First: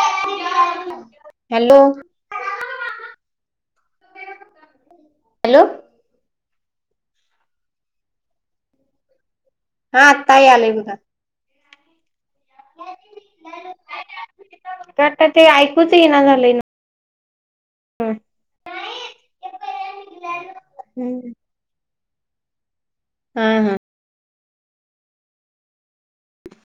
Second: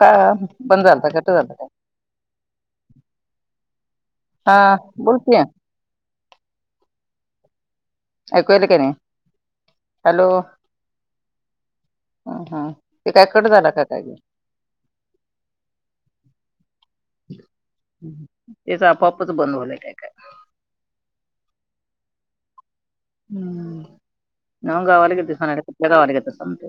का.. बंद झालता. कट झालता का? हॅलो ह... बोल की... हॅलो ऐकू यालय काय नाही.... हा.. हॅलो आत्ता यालय बघा. ह -ह.... हेकाय कट झालं का काय ग? आता ते ऐकूच येईना झालंय ना तिच आपोपच बनवलंय काय -काय? हम... हा ह.... काल गावाला घेतसतीस कनाय? कुठल्या गावाला गेलतासा म्हंणल?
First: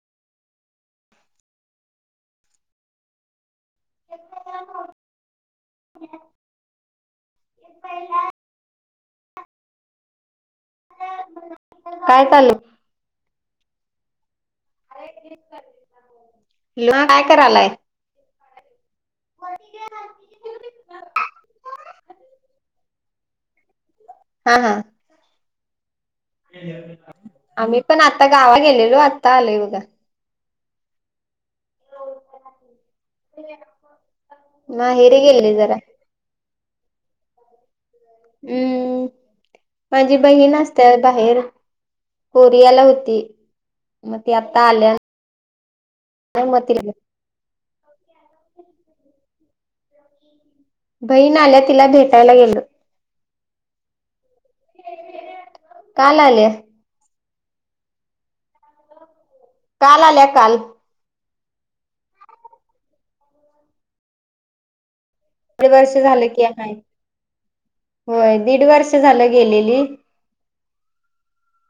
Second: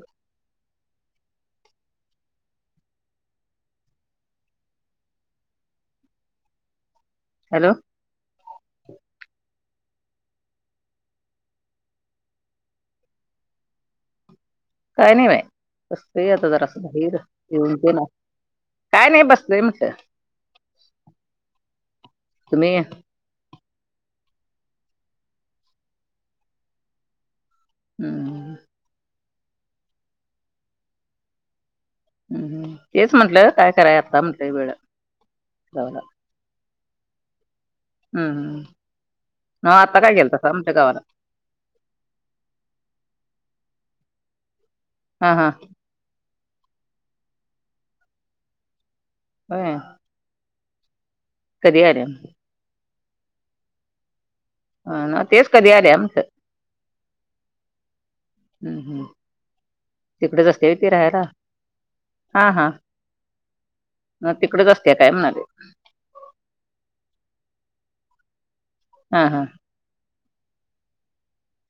हॅलो [unintelligible] काय चालय..? काय नाही बाई. बसतुय आता जरास ना स्थिर. काय करायलाय जेवुण तेन.. काय नाही बसलुय... म्हटल. तुम्ही..? हा- हा... आम्ही पण आता हम्म गावा गेलेलो आता आलोय बघा... तेच म्हंटलं काय कराय आता म्हटलं वेळ माहेरी गेले जरा लाव.... ला. हम्म... नव्ह आता काय माझी गेलतासा बहीण म्हटलं हासत्या.... गावाला बाहेर. कोरियाला होती. मग ती आता आल्या... हा -हा.... [unintelligible] होय. बहीण आल्या तिला भेटायला गेलो. हा ना तेच कधी आल्या काल म्हटलं आल्या हम्म हम्म. काल आल्या तिकडच काल असत्या होय दीड ती राहायला हा हा मग तिकडेच असत्या काय म्हणालोय. दीड वर्ष झालं की आहे होय दीड वर्ष हा झालं हा गेलेली.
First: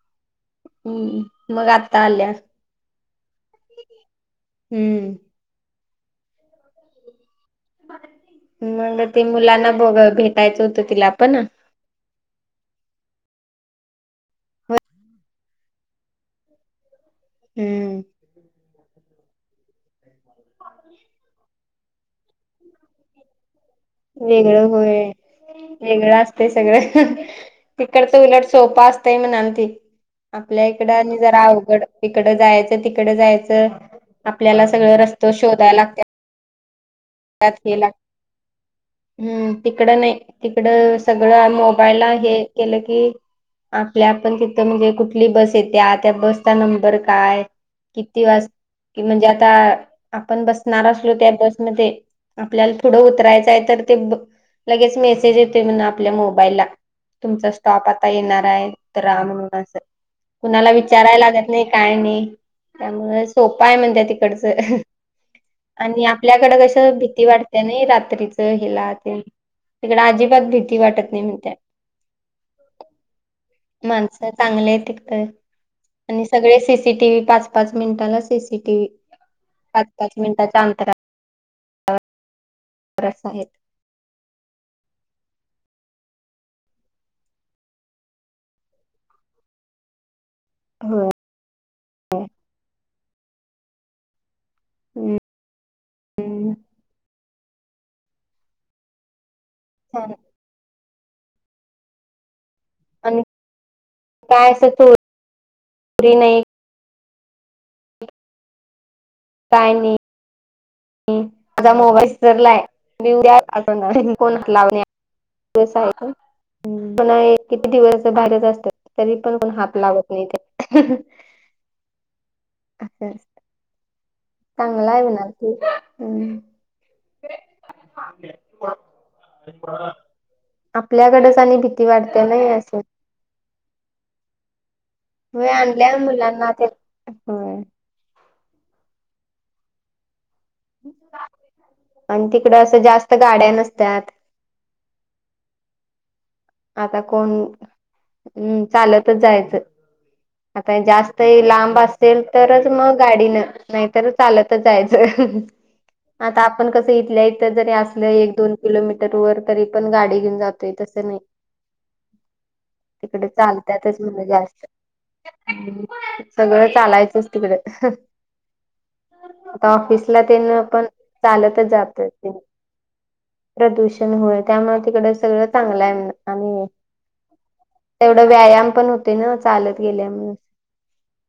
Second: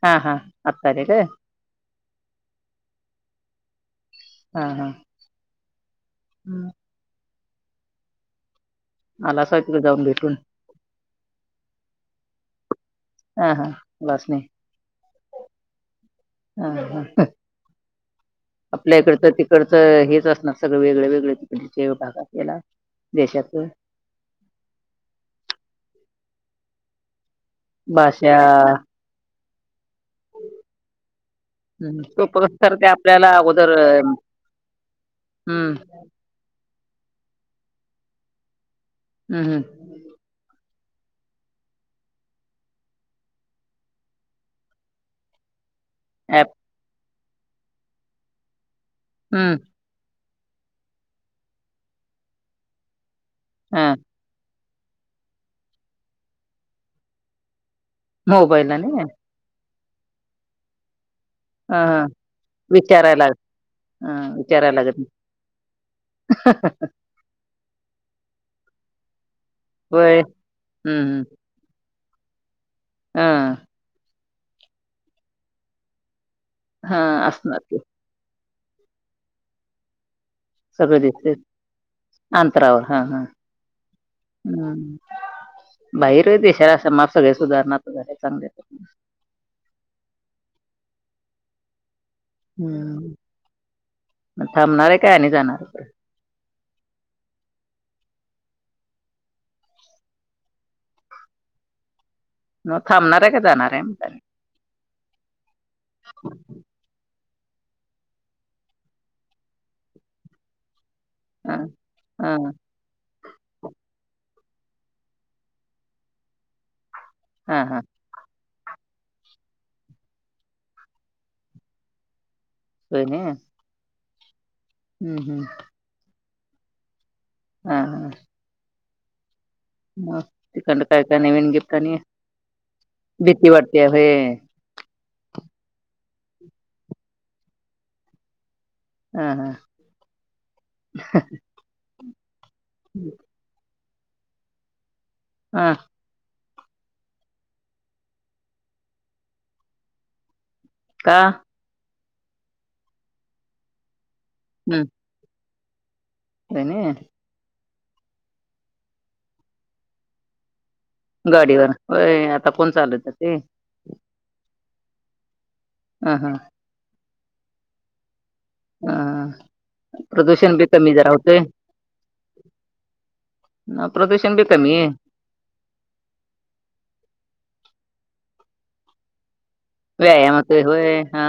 हा. हा. आत्ता आले काय हम्म मग आता आल्या हम्म. हम्म. मग ते आला स मुलांना तिकडे ब जाऊन भेटून भेटायचं होतं तिला पण. हा हा मुलांनी हा हा. हम्म. आपल्या इकडूच तिकडचं हेच असणार सगळं वेगळं वेगळं भागात याला देशातले वेगळं होय वेगळ असत सगळं हिकड तर भाषा उलट सोफा असत. ताई म्हणालती आपल्या इकड आणि जरा तो तिकडं पुस्कार जायचं काय तिकडं आपल्याला जायचं अगोदर आपल्याला सगळं रस्त शोधायला हम्म. लागतात हम्म तिकड नाही. तिकड सगळं मोबाईलला हे केलं की आपल्या आपण तिथं म्हणजे कुठं आपली बस येत्या त्या ऍप बसचा नंबर काय किती वाज कि म्हणजे आता. हम्म आपण बसणार असलो त्या बसमध्ये आपल्याला पुढं उतरायचंय तर हा ते लगेच मेसेज येतोय म्हण आपल्या मोबाईला तुमचा स्टाफ आ आता येणार आहे मोबाईलला नाही ह राहम्हणून अस कुणाला विचारायला तेन नाही काय ह नाही त्यामुळ विचारायला सोपा आहे म्हणत ह तिकडचं. विचारायला लागत आणि आपल्याकडे कस भीती वाटते ना रात्रीच हिला ते. तिकडे होय अजिबात भीती वाटत हम्म नाही म्हणत हम्म माणसं चांगले तिकड तर आणि सगळे सी सी हा टीव्ही हा पाच असणार पाच ते मिनिटाला सी सी टीव्ही पाच पाच मिनिटात सगळे दिसतय अंतरावर हा हा. असं आहेत. हम्म बाहेर देशाला समाप सगळे सुधारणा तर झाले चांगले हा हम्म मग थांबणार आहे काय आणि जाणार आहे. परत? हम् हा. नव्हं आणि थांबणार आहे का जाणार आहे? काय असं चोरी नाही काय नाही हा माझा मोबाईल स्पीकर आहे. [unintelligible] कोण लावणे [unintelligible] हा किती हा दिवस बाहेरच असत तरी पण कोण हात लावत नाही. होय असं नी चांगला म्हणाल ती हा हा. [unintelligible] मग तिकडं काय काय आपल्याकडेच नवीन आणि गिफ्ट भीती वाटतय नाही अस भीती वाटते होय हो आणल्या मुलांना तेन होय. हा हा आणि तिकड असं जास्त गाड्या नसत्याात हा आता कोण, अ चालतच जायच आता हे का जास्त ही लांब असेल तरच मग गाडीनं नाही तर चालतच हम्म जायचं, आता होय आपण कसं नाही इथल्या इथ जरी असलं एक दोन किलोमीटर वर तरी पण गाडी घेऊन जातोय, तसं नाही. गाडीवरन व्हय आता कोण चालत जातय त्यातच म्हणल जास्त हं हा हा सगळं चालायचंच तिकड हा आता ऑफिसला तेन प्रदूषण बी पण कमी जरा होतंय चालतच जातोय. अ, प्रदूषण होय, बी कमी त्यामुळे तिकडच सगळ चांगलाय म्हण आणि तेवढ व्यायाम पण होतंय नव चालत. गेल्यामुळे व्यायाम होतंय होय, हा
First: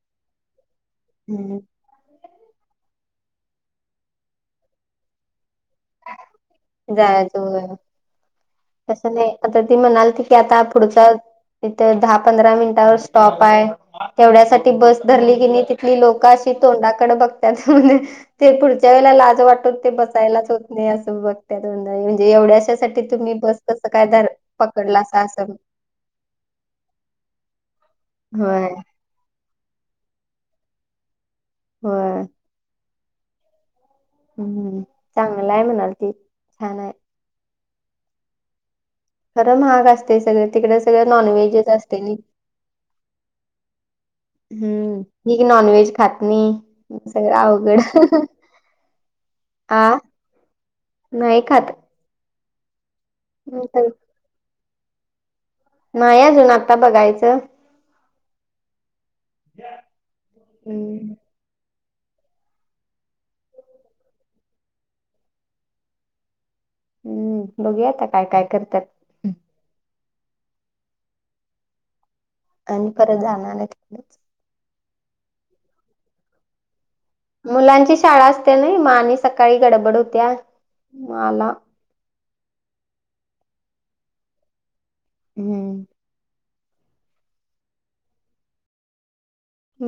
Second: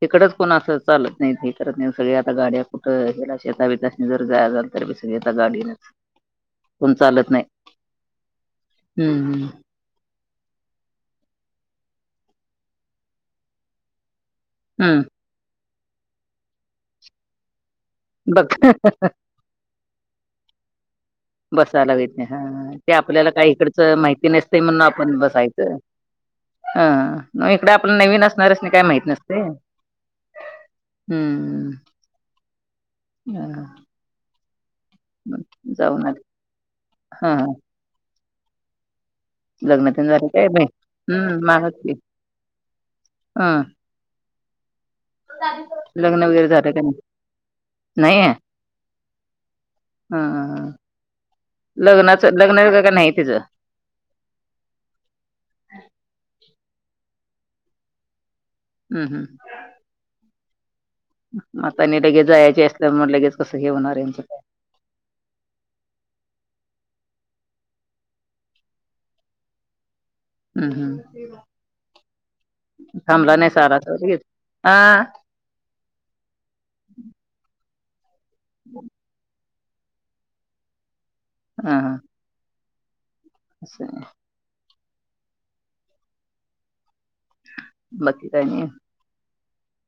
तिकडच कोण असं चालत नाही हे हम्म. करत नाही सगळे आता आ गाड्या कुठं ह्याला शेता बीतासनी जर जायाच झालं तरी बी सगळी आता गाडीनच. कोण चालत जायाच नाही होय तस नाही हम्म आता ती म्हणालती की आता, पुढचा इथ दहा पंधरा मिनिटावर स्टॉप आहे तेवढ्यासाठी ती बस हम्म धरली कि नयी तिथली लोकं अशी तोंडाकड बघत्यात ते बघ पुढच्या वेळेला लाज वाटून ते बसायलाच होत नाही आस बघ त्यात बसायला येत नाही म्हणजे हा ते एवढ्याशासाठी आपल्याला तुम्ही काय बस कस इकडचं काय धर माहिती नसते म्हणून आपण पकडलासा अस [inaudible] बसायचं हा, मग इकड आपण नवीन असणाऱ्यांसनी काय माहित नसतय. हम्म, होय हा हम्म, चांगल हाय मग जाऊन म्हणालती आले छान हाय हा खरं महाग लग्न तेन असतय झालं सगळं, काय बाई तिकड सगळं हम्म नॉनव्हेजच मागच की असतय नयी हा हम्म, मी नॉनव्हेज खात लग्न वगैरे झालं का नाही सगळं अवघड नाही आ, हा नाही खात लग्नाचं लग्न वगैरे काय नाही तीच? नंतरून नाही अजून आता बघायच. हम्म हं हम्म आता आणि लगेच जायाची असल्यामुळे लगेच कसं हे होणार यांच. हम्म, बघूया आता काय काय करत्यात हम्म हम्म, आणि परत थांबला जाणार नाहीसा आहे आलासा व्हय तिकडच लगेच आ, मुलांची शाळा असत्या नयी म आणि सकाळी गडबड होत्या, मग आला हा हा अस हाय हम्म बाकी काय आणि?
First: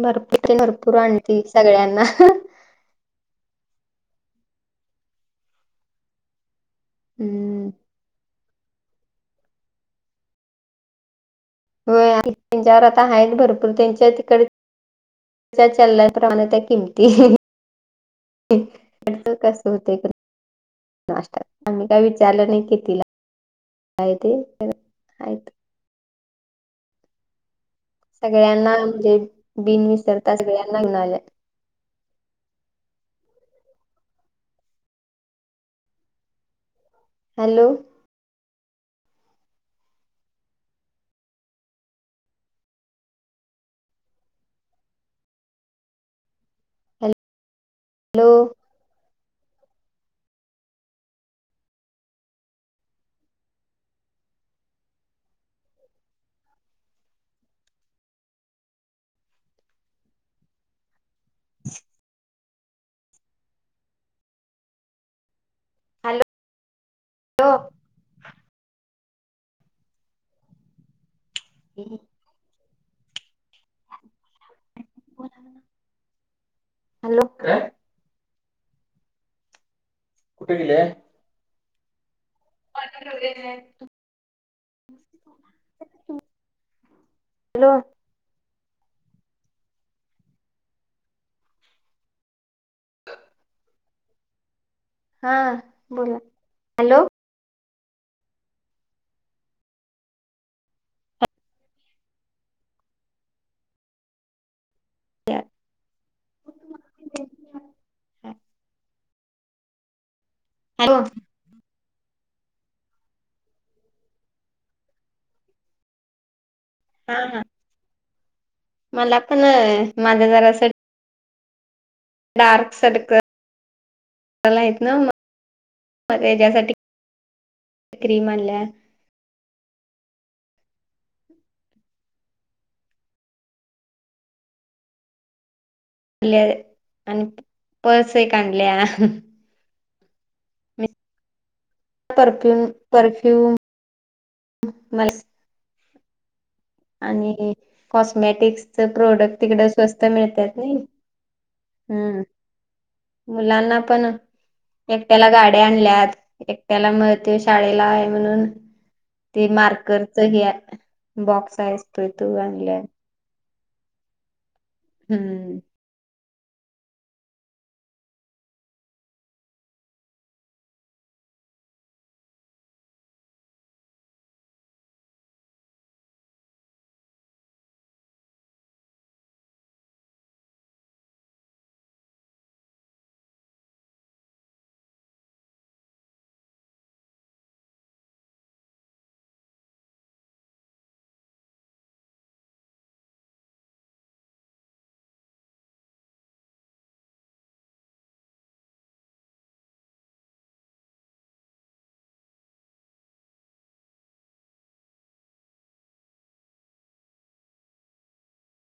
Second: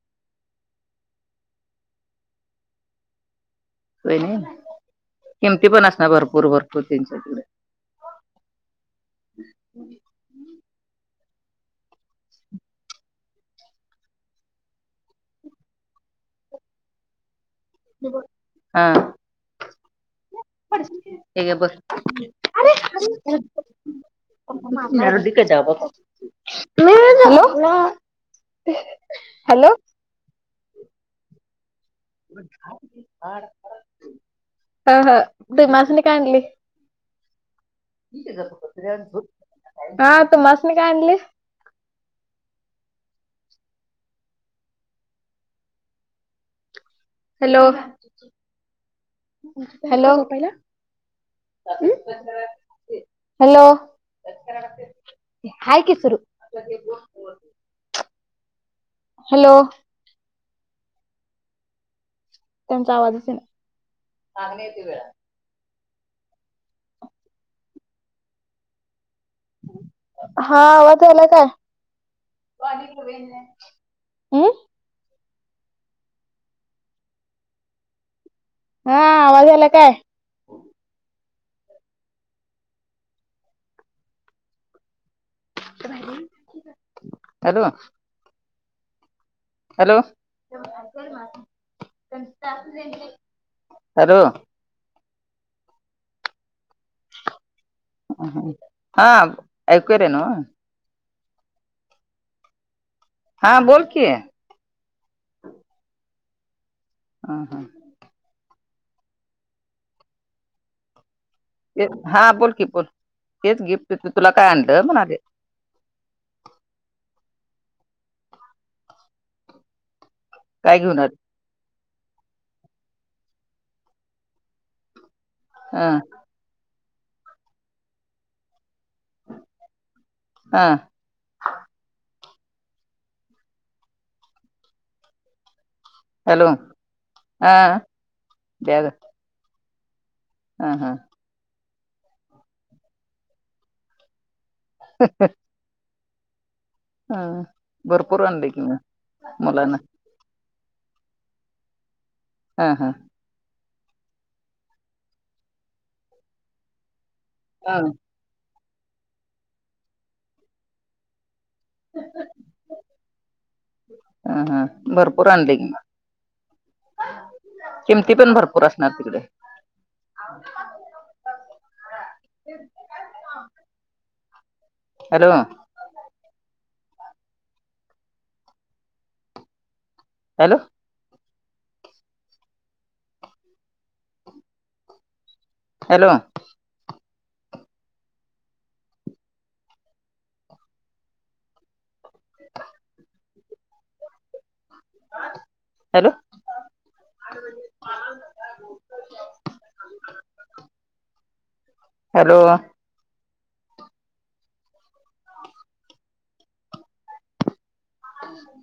भरपूर ते भरपूर आणती सगळ्यांना व्हय नयी, किमती पण असणार भरपूर भरपूर त्यांच्याकड हम्म व्हय त्यांच्यावर आता आहेत भरपूर त्यांच्या तिकड च्या चलनाप्रमाणे त्या किमती. [unintelligible] कस होतय इकड पडशील की. ए गप्प गं. विचारलं नाही अरे कितीला अरे अरे. आहे ते हॅलो. सगळ्यांना म्हणजे हॅलो बिन विसरता सगळ्यांना घेऊन आल्या. हाड. ह ह तुम्हासनी काय आणली? हॅलो. हा तुम्हासनी काय आणलीस? Hello. Hello. Hello. Hello. Hi की सुरू. हॅलो. [unintelligible] कोणता आवाजच येईना. मागणं येतं एक एक वेळा. हॅलो. हा आवाज यायलाय काय? हम हम. हम. हॅलो. हा आवाज आलाय काय. कुठ गेल्या? [unintelligible] हॅलो. हॅलो. हॅलो. हा बोला. हॅलो. हा ऐकू यालय नव्ह. हा बोल कि. दया. हा हा. [unintelligible] हॅलो. तेच हा बोल की बोल, तेच गिफ्टचच तुला काय आणलं म्हणालोय. हा हा. मला पण माझं जरासं काय घेऊन आली. दार सडकला आहेत ना मग हा. हेच्यासाठी क्रीम आणल्या. हा. हॅलो लेअर आणि हा पर्स एक आणल्या. बॅग हा हा. Perfume perfume. मला [unintelligible] हा. आणि भरपूर आणलय की मग कॉस्मेटिक्सच प्रोडक्ट तिकड मुलांना स्वस् इथं मिळत्यात नाही. हम्म. हा हा. मुलांना पण, एकट्याला गाड्या आणल्यात. एकट्याला मग ते हा शाळेला आहे म्हणून हे मार्करच हे बॉक्स असतोय तो आणल्यात. हा हा, भरपूर आणले हम्म की मग. किमती पण भरपूर असणार तिकडे? [unintelligible] Hello. Hello. Hello. Hello. Hello. Hello.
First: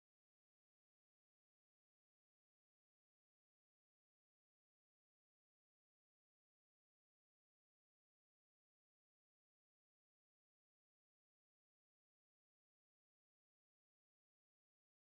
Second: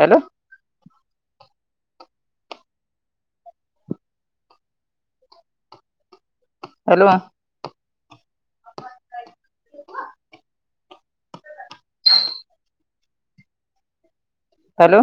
Hello. Hello. ह हॅलो.